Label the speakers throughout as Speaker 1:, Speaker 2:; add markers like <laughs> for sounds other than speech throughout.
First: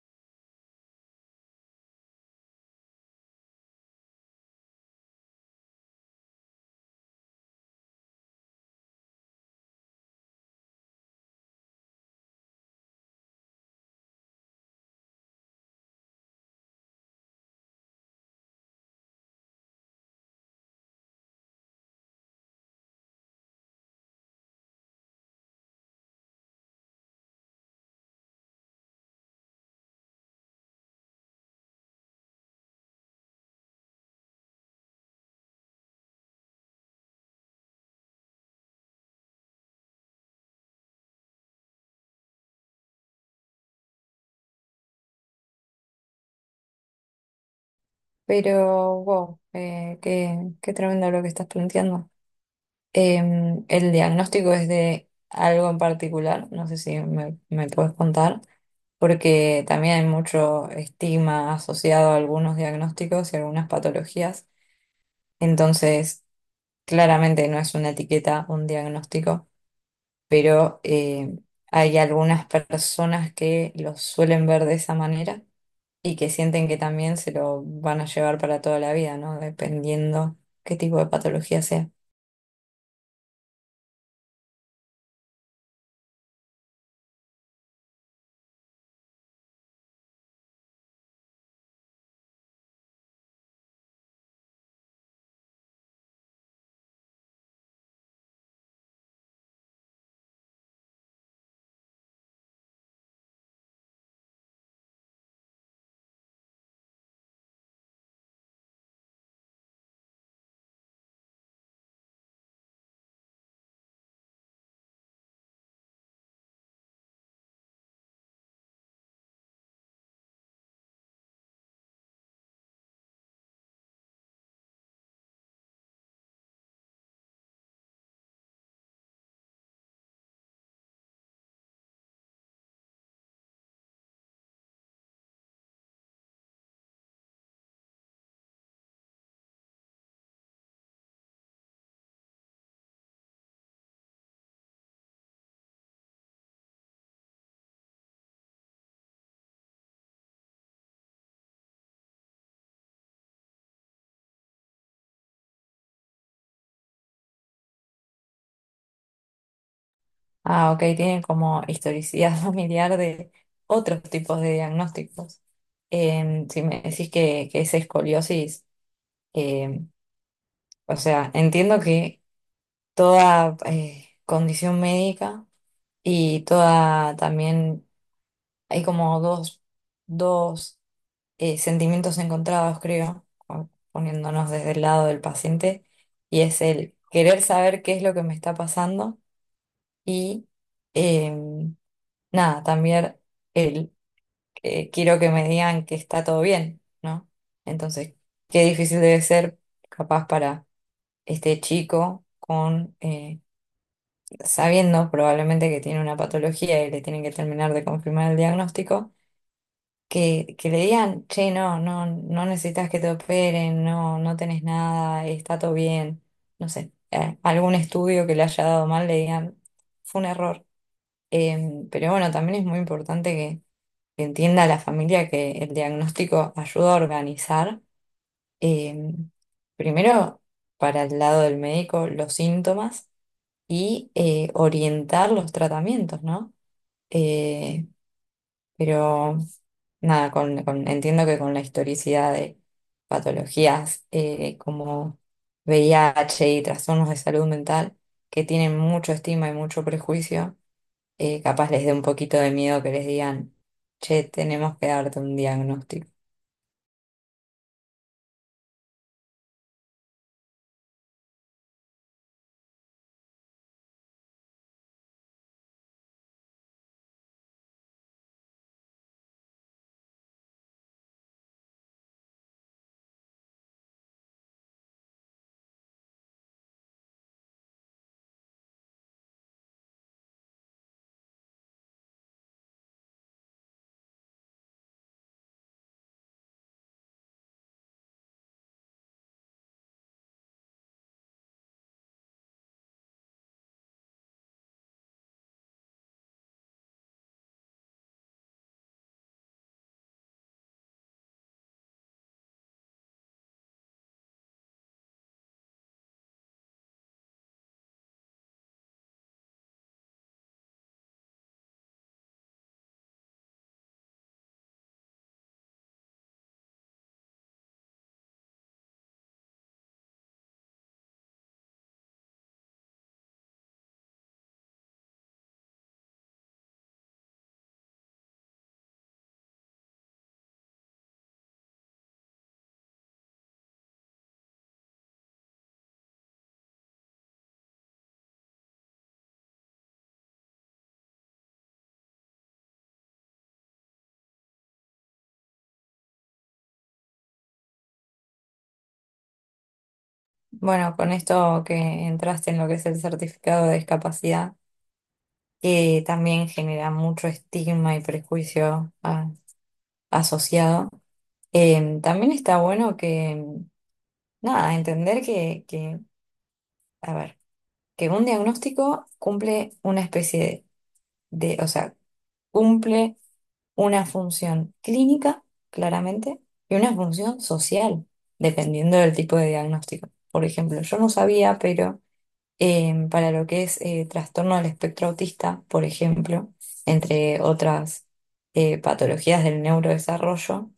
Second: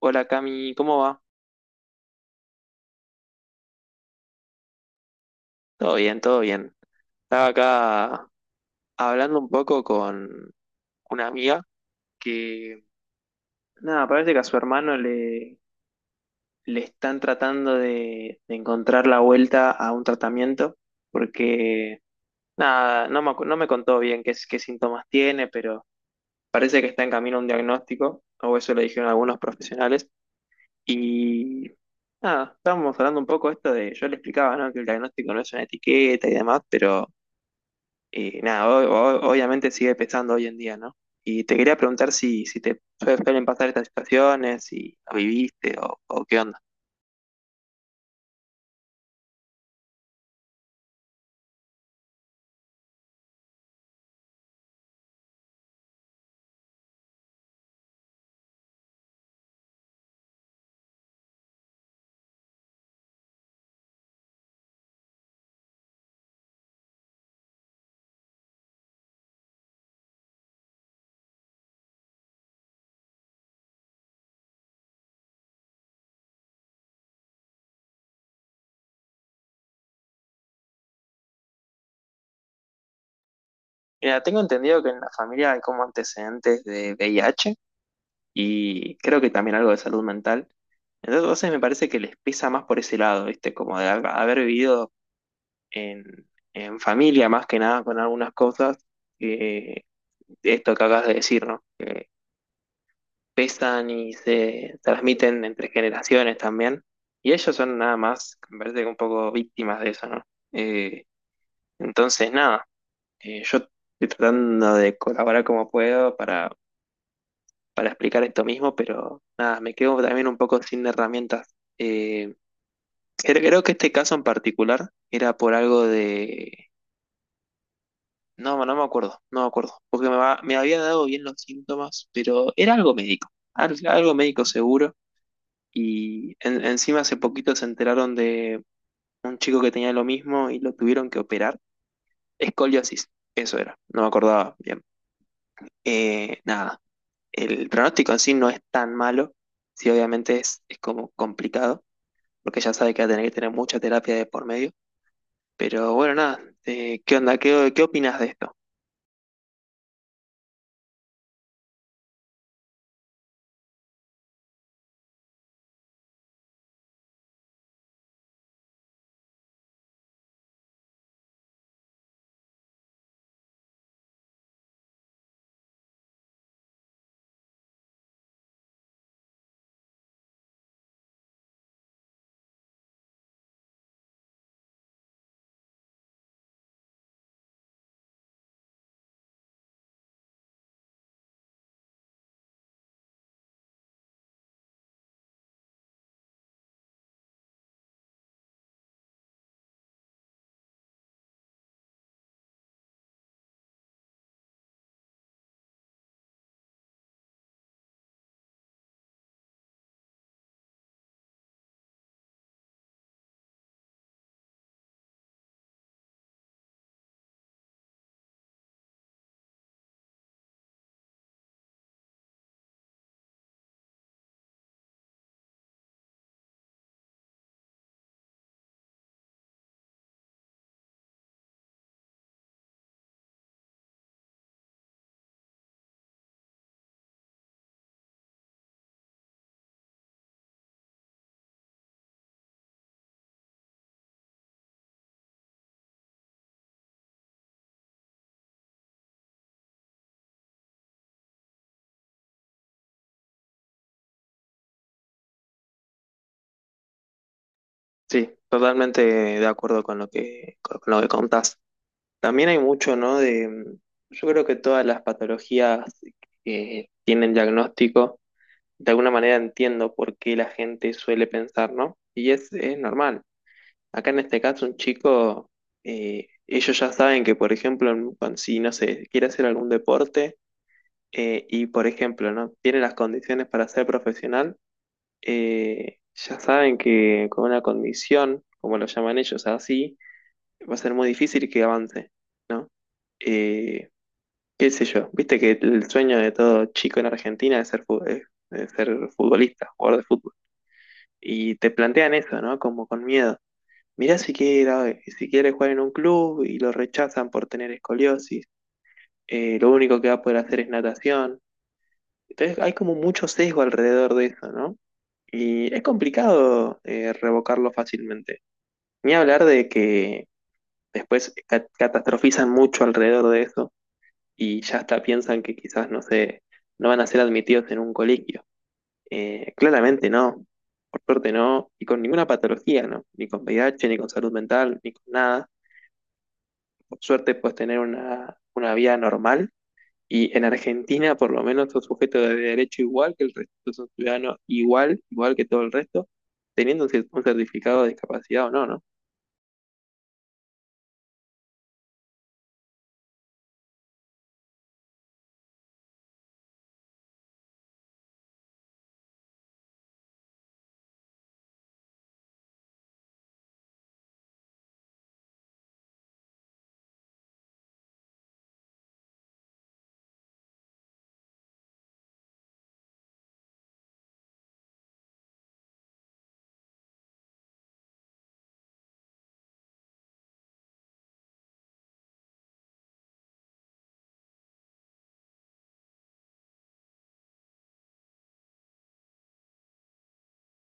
Speaker 1: Hola Cami, ¿cómo va? Todo bien, todo bien. Estaba acá hablando un poco con una amiga que, nada, parece que a su hermano le están tratando de encontrar la vuelta a un tratamiento, porque, nada, no me contó bien qué, qué síntomas tiene, pero parece que está en camino a un diagnóstico, o eso le dijeron algunos profesionales. Y, nada, estábamos hablando un poco esto de, yo le explicaba, ¿no? Que el diagnóstico no es una etiqueta y demás, pero... Y nada, obviamente sigue pesando hoy en día, ¿no? Y te quería preguntar si te suelen pasar estas situaciones, si lo viviste o qué onda.
Speaker 2: Pero, wow, qué tremendo lo que estás planteando. El diagnóstico es de algo en particular, no sé si me puedes contar, porque también hay mucho estigma asociado a algunos diagnósticos y algunas patologías. Entonces, claramente no es una etiqueta, un diagnóstico, pero hay algunas personas que lo suelen ver de esa manera y que sienten que también se lo van a llevar para toda la vida, ¿no? Dependiendo qué tipo de patología sea.
Speaker 1: Mira, tengo entendido que en la familia hay como antecedentes de VIH y creo que también algo de salud mental. Entonces me parece que les pesa más por ese lado, ¿viste? Como de haber vivido en, en familia más que nada con algunas cosas, eh, esto que acabas de decir, ¿no? Pesan y se transmiten entre generaciones también. Y ellos son nada más, me parece que un poco víctimas de eso, ¿no? Eh, entonces, nada, yo estoy tratando de colaborar como puedo para explicar esto mismo, pero nada, me quedo también un poco sin herramientas. Eh, Creo que este caso en particular era por algo de... No, no me acuerdo, no me acuerdo, porque me había dado bien los síntomas, pero era algo médico, algo médico seguro. Y encima hace poquito se enteraron de un chico que tenía lo mismo y lo tuvieron que operar. Escoliosis, eso era, no me acordaba bien. Nada, el pronóstico en sí no es tan malo, sí obviamente es como complicado, porque ya sabe que va a tener que tener mucha terapia de por medio. Pero bueno, nada, ¿qué onda? ¿ qué opinas de esto?
Speaker 2: Ah, ok, tienen como historicidad <laughs> familiar de otros tipos de diagnósticos. Si me decís que es escoliosis, em, o sea, entiendo que toda condición médica y toda también, hay como dos sentimientos encontrados, creo, o poniéndonos desde el lado del paciente, y es el querer saber qué es lo que me está pasando y em, nada, también el quiero que me digan que está todo bien, ¿no? Entonces, qué difícil debe ser capaz para este chico, con sabiendo probablemente que tiene una patología y le tienen que terminar de confirmar el diagnóstico, que le digan, che, no necesitas que te operen, no, no tenés nada, está todo bien, no sé, algún estudio que le haya dado mal, le digan, fue un error. Pero bueno, también es muy importante que entienda la familia que el diagnóstico ayuda a organizar, eh, primero para el lado del médico, los síntomas y orientar los tratamientos, ¿no? Eh, pero nada, entiendo que con la historicidad de patologías como VIH y trastornos de salud mental que tienen mucho estigma y mucho prejuicio, capaz les dé un poquito de miedo que les digan, che, tenemos que darte un diagnóstico.
Speaker 1: Sí, totalmente de acuerdo con lo que contás. También hay mucho, ¿no? De, yo creo que todas las patologías que tienen diagnóstico, de alguna manera entiendo por qué la gente suele pensar, ¿no? Y es normal. Acá en este caso, un chico, ellos ya saben que, por ejemplo, si, no sé, quiere hacer algún deporte y, por ejemplo, no tiene las condiciones para ser profesional, ya saben que con una condición, como lo llaman ellos así, va a ser muy difícil que avance, ¿no? Eh, Qué sé yo, viste que el sueño de todo chico en Argentina es ser futbolista, jugador de fútbol. Y te plantean eso, ¿no? Como con miedo. Mirá si quiere jugar en un club y lo rechazan por tener escoliosis, lo único que va a poder hacer es natación. Entonces hay como mucho sesgo alrededor de eso, ¿no? Y es complicado revocarlo fácilmente. Ni hablar de que después catastrofizan mucho alrededor de eso y ya hasta piensan que quizás, no sé, no van a ser admitidos en un colegio. Claramente no, por suerte no, y con ninguna patología, ¿no? Ni con VIH, ni con salud mental, ni con nada. Por suerte puedes tener una vida normal y en Argentina por lo menos sos sujeto de derecho igual que el resto, sos un ciudadano igual, igual que todo el resto, teniendo un un certificado de discapacidad o no, ¿no?
Speaker 2: Bueno, con esto que entraste en lo que es el certificado de discapacidad, que también genera mucho estigma y prejuicio asociado. También está bueno que nada, entender a ver, que un diagnóstico cumple una especie o sea, cumple una función clínica, claramente, y una función social, dependiendo del tipo de diagnóstico. Por ejemplo, yo no sabía, pero para lo que es trastorno del espectro autista, por ejemplo, entre otras patologías del neurodesarrollo,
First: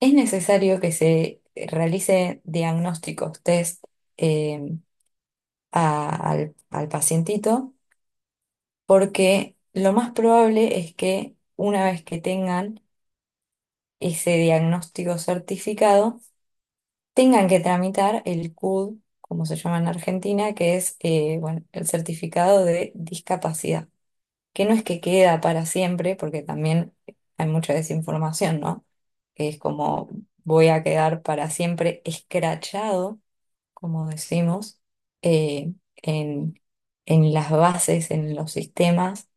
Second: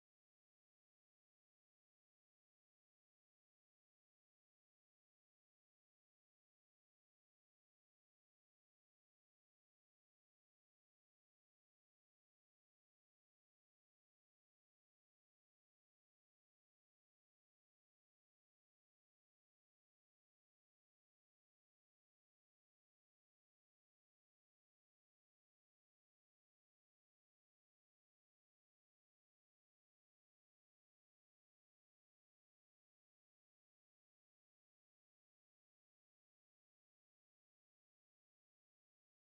Speaker 2: es necesario que se realice diagnósticos, test, eh, al pacientito, porque lo más probable es que una vez que tengan ese diagnóstico certificado, tengan que tramitar el CUD, como se llama en Argentina, que es bueno, el certificado de discapacidad, que no es que queda para siempre, porque también hay mucha desinformación, ¿no? Que es como voy a quedar para siempre escrachado, como decimos, eh, en, en las bases, en los sistemas,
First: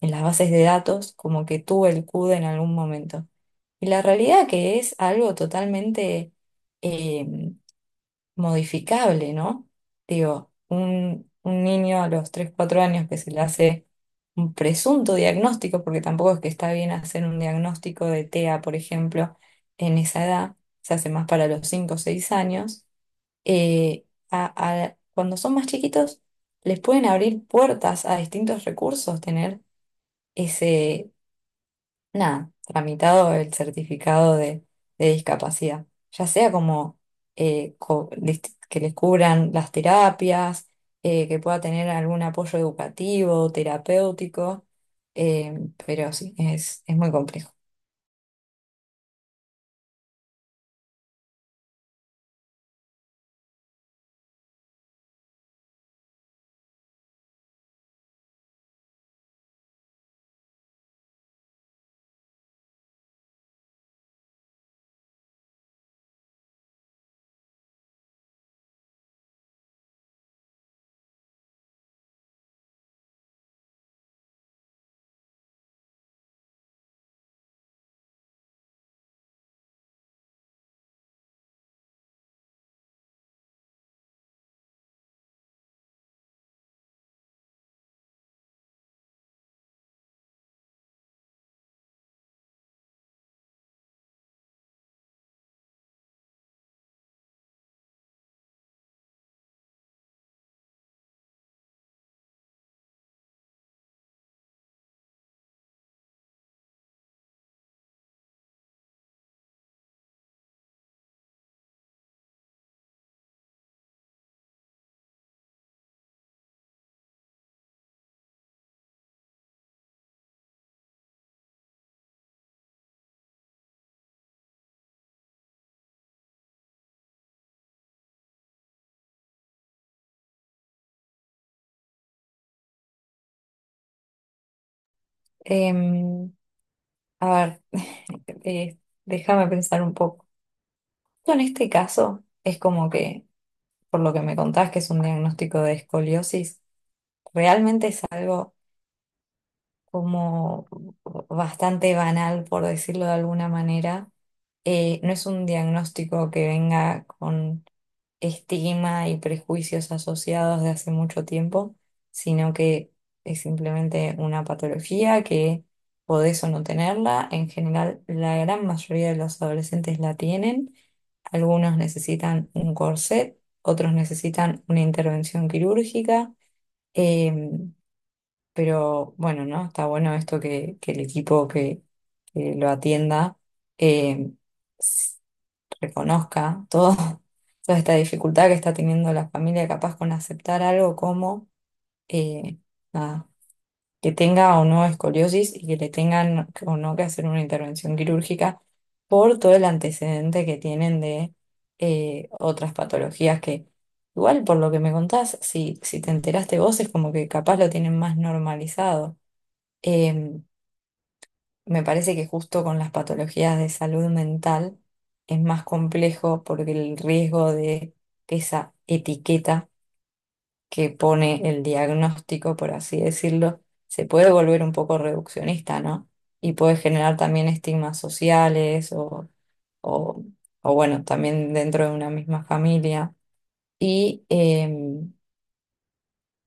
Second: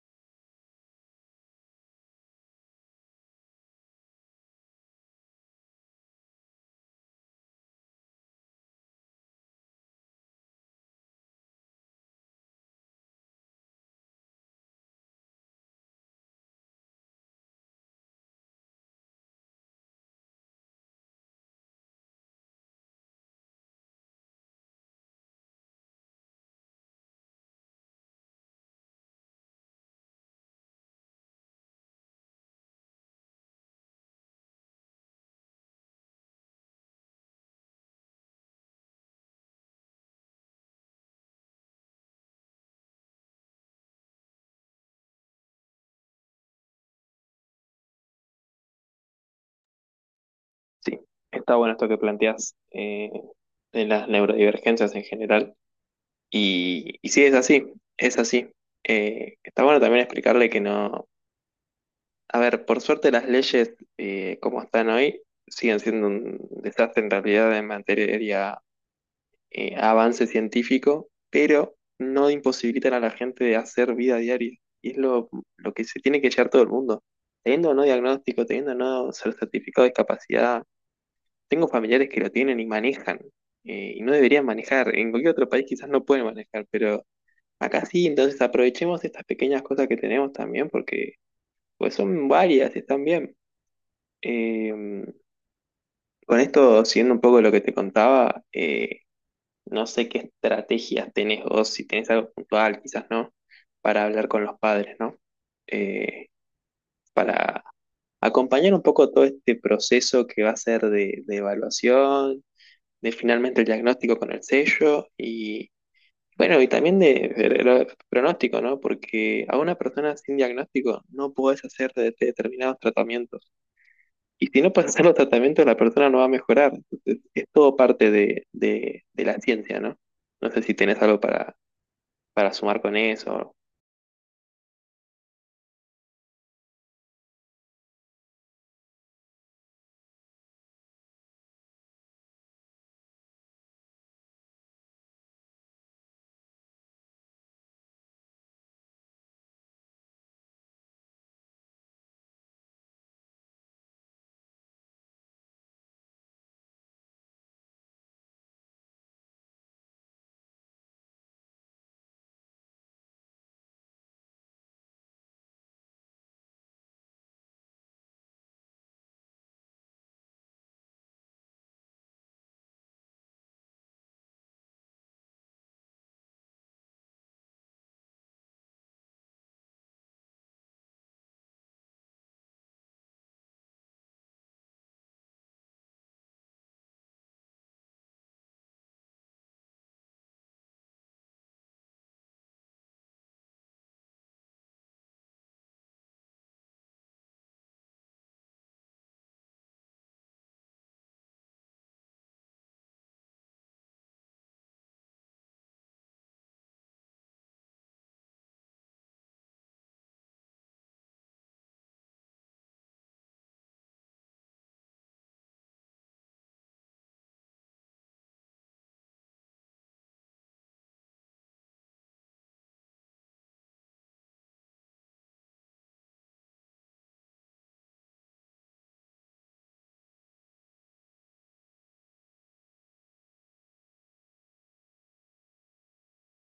Speaker 2: en las bases de datos, como que tuvo el CUD en algún momento. Y la realidad que es algo totalmente eh, modificable, ¿no? Digo, un niño a los 3 4 años que se le hace un presunto diagnóstico, porque tampoco es que está bien hacer un diagnóstico de TEA, por ejemplo, en esa edad, se hace más para los 5 o 6 años eh, a- cuando son más chiquitos, les pueden abrir puertas a distintos recursos, tener ese, nada, tramitado el certificado de discapacidad, ya sea como que les cubran las terapias, que pueda tener algún apoyo educativo, terapéutico, eh, pero sí, es muy complejo.
Speaker 1: Sí, está bueno esto que planteas de las neurodivergencias en general. Y sí, es así, es así. Está bueno también explicarle que no. A ver, por suerte las leyes como están hoy siguen siendo un desastre en realidad en materia de avance científico, pero no imposibilitan a la gente de hacer vida diaria. Y es lo que se tiene que llevar todo el mundo. Teniendo o no diagnóstico, teniendo o no ser certificado de discapacidad, tengo familiares que lo tienen y manejan, y no deberían manejar. En cualquier otro país quizás no pueden manejar, pero acá sí, entonces aprovechemos estas pequeñas cosas que tenemos también porque pues son varias, están bien. Eh, con esto, siguiendo un poco lo que te contaba, no sé qué estrategias tenés vos, si tenés algo puntual, quizás no, para hablar con los padres, ¿no? Eh, Acompañar un poco todo este proceso que va a ser de evaluación, de finalmente el diagnóstico con el sello y, bueno, y también de pronóstico, ¿no? Porque a una persona sin diagnóstico no podés hacer determinados tratamientos. Y si no pasan los tratamientos, la persona no va a mejorar. Entonces, es todo parte de la ciencia, ¿no? No sé si tenés algo para sumar con eso.
Speaker 2: Em, a ver, <laughs> eh, déjame pensar un poco. En este caso, es como que por lo que me contás, que es un diagnóstico de escoliosis, realmente es algo como bastante banal, por decirlo de alguna manera, no es un diagnóstico que venga con estigma y prejuicios asociados de hace mucho tiempo, sino que es simplemente una patología que podés o no tenerla. En general, la gran mayoría de los adolescentes la tienen. Algunos necesitan un corset, otros necesitan una intervención quirúrgica. Em, pero bueno, ¿no? Está bueno esto que el equipo que lo atienda, em, reconozca todo, <laughs> toda esta dificultad que está teniendo la familia capaz con aceptar algo como eh, nada, que tenga o no escoliosis y que le tengan o no que hacer una intervención quirúrgica por todo el antecedente que tienen de otras patologías que igual por lo que me contás, si te enteraste vos es como que capaz lo tienen más normalizado. Em, Me parece que justo con las patologías de salud mental es más complejo porque el riesgo de que esa etiqueta que pone el diagnóstico, por así decirlo, se puede volver un poco reduccionista, ¿no? Y puede generar también estigmas sociales o, o bueno, también dentro de una misma familia. Y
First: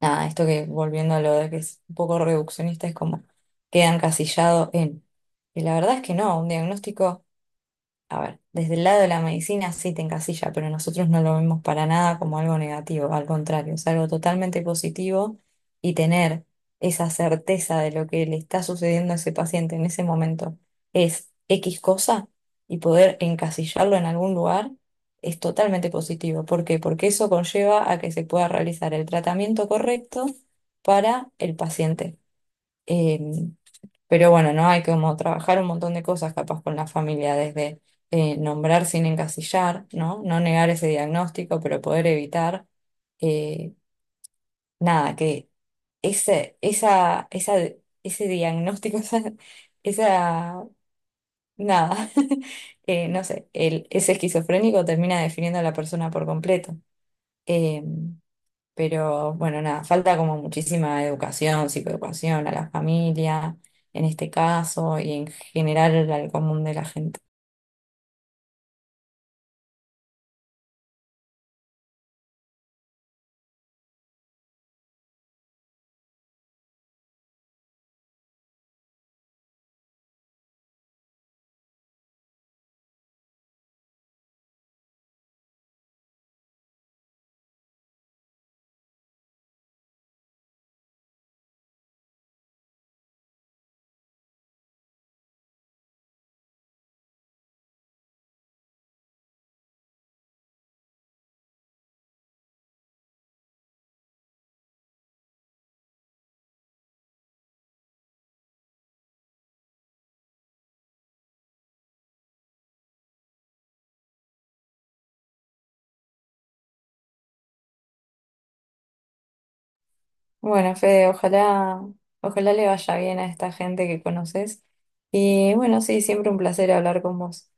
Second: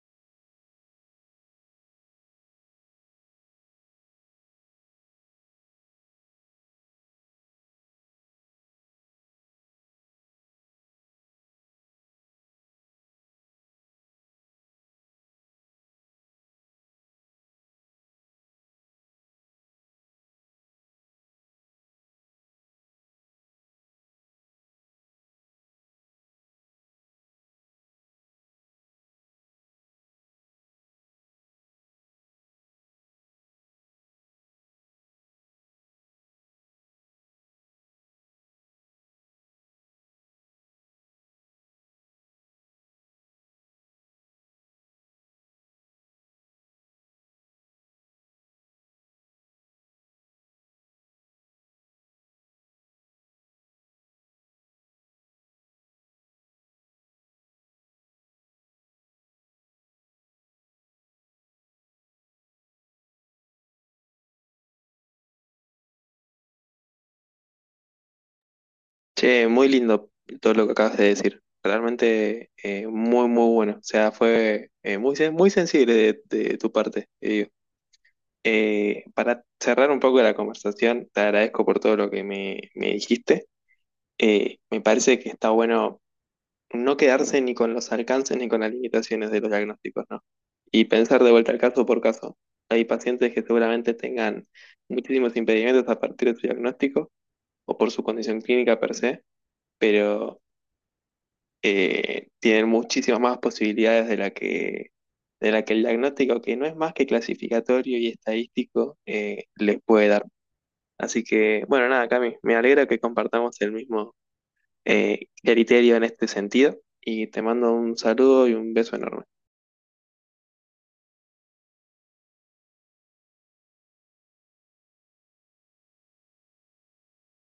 Speaker 2: nada, esto que volviendo a lo de que es un poco reduccionista es como queda encasillado en... Y la verdad es que no, un diagnóstico... A ver, desde el lado de la medicina sí te encasilla, pero nosotros no lo vemos para nada como algo negativo, al contrario, es algo totalmente positivo y tener esa certeza de lo que le está sucediendo a ese paciente en ese momento es X cosa y poder encasillarlo en algún lugar es totalmente positivo. ¿Por qué? Porque eso conlleva a que se pueda realizar el tratamiento correcto para el paciente. Eh, pero bueno, ¿no? Hay como trabajar un montón de cosas capaz con la familia, desde nombrar sin encasillar, ¿no? No negar ese diagnóstico, pero poder evitar, eh, nada, que ese, esa, esa, ese diagnóstico, <laughs> esa- nada, <laughs> no sé, ese esquizofrénico termina definiendo a la persona por completo. Em, pero bueno, nada, falta como muchísima educación, psicoeducación a la familia, en este caso, y en general al común de la gente.
Speaker 1: Che, muy lindo todo lo que acabas de decir. Realmente muy, muy bueno. O sea, fue muy sensible de tu parte, te digo. Para cerrar un poco la conversación, te agradezco por todo lo que me dijiste. Me parece que está bueno no quedarse ni con los alcances ni con las limitaciones de los diagnósticos, ¿no? Y pensar de vuelta al caso por caso. Hay pacientes que seguramente tengan muchísimos impedimentos a partir de su diagnóstico o por su condición clínica per se, pero tienen muchísimas más posibilidades de la que el diagnóstico, que no es más que clasificatorio y estadístico, les puede dar. Así que, bueno, nada, Cami, me alegra que compartamos el mismo criterio en este sentido. Y te mando un saludo y un beso enorme.
Speaker 2: Bueno, Fede, ojalá le vaya bien a esta gente que conoces. Y bueno, sí, siempre un placer hablar con vos.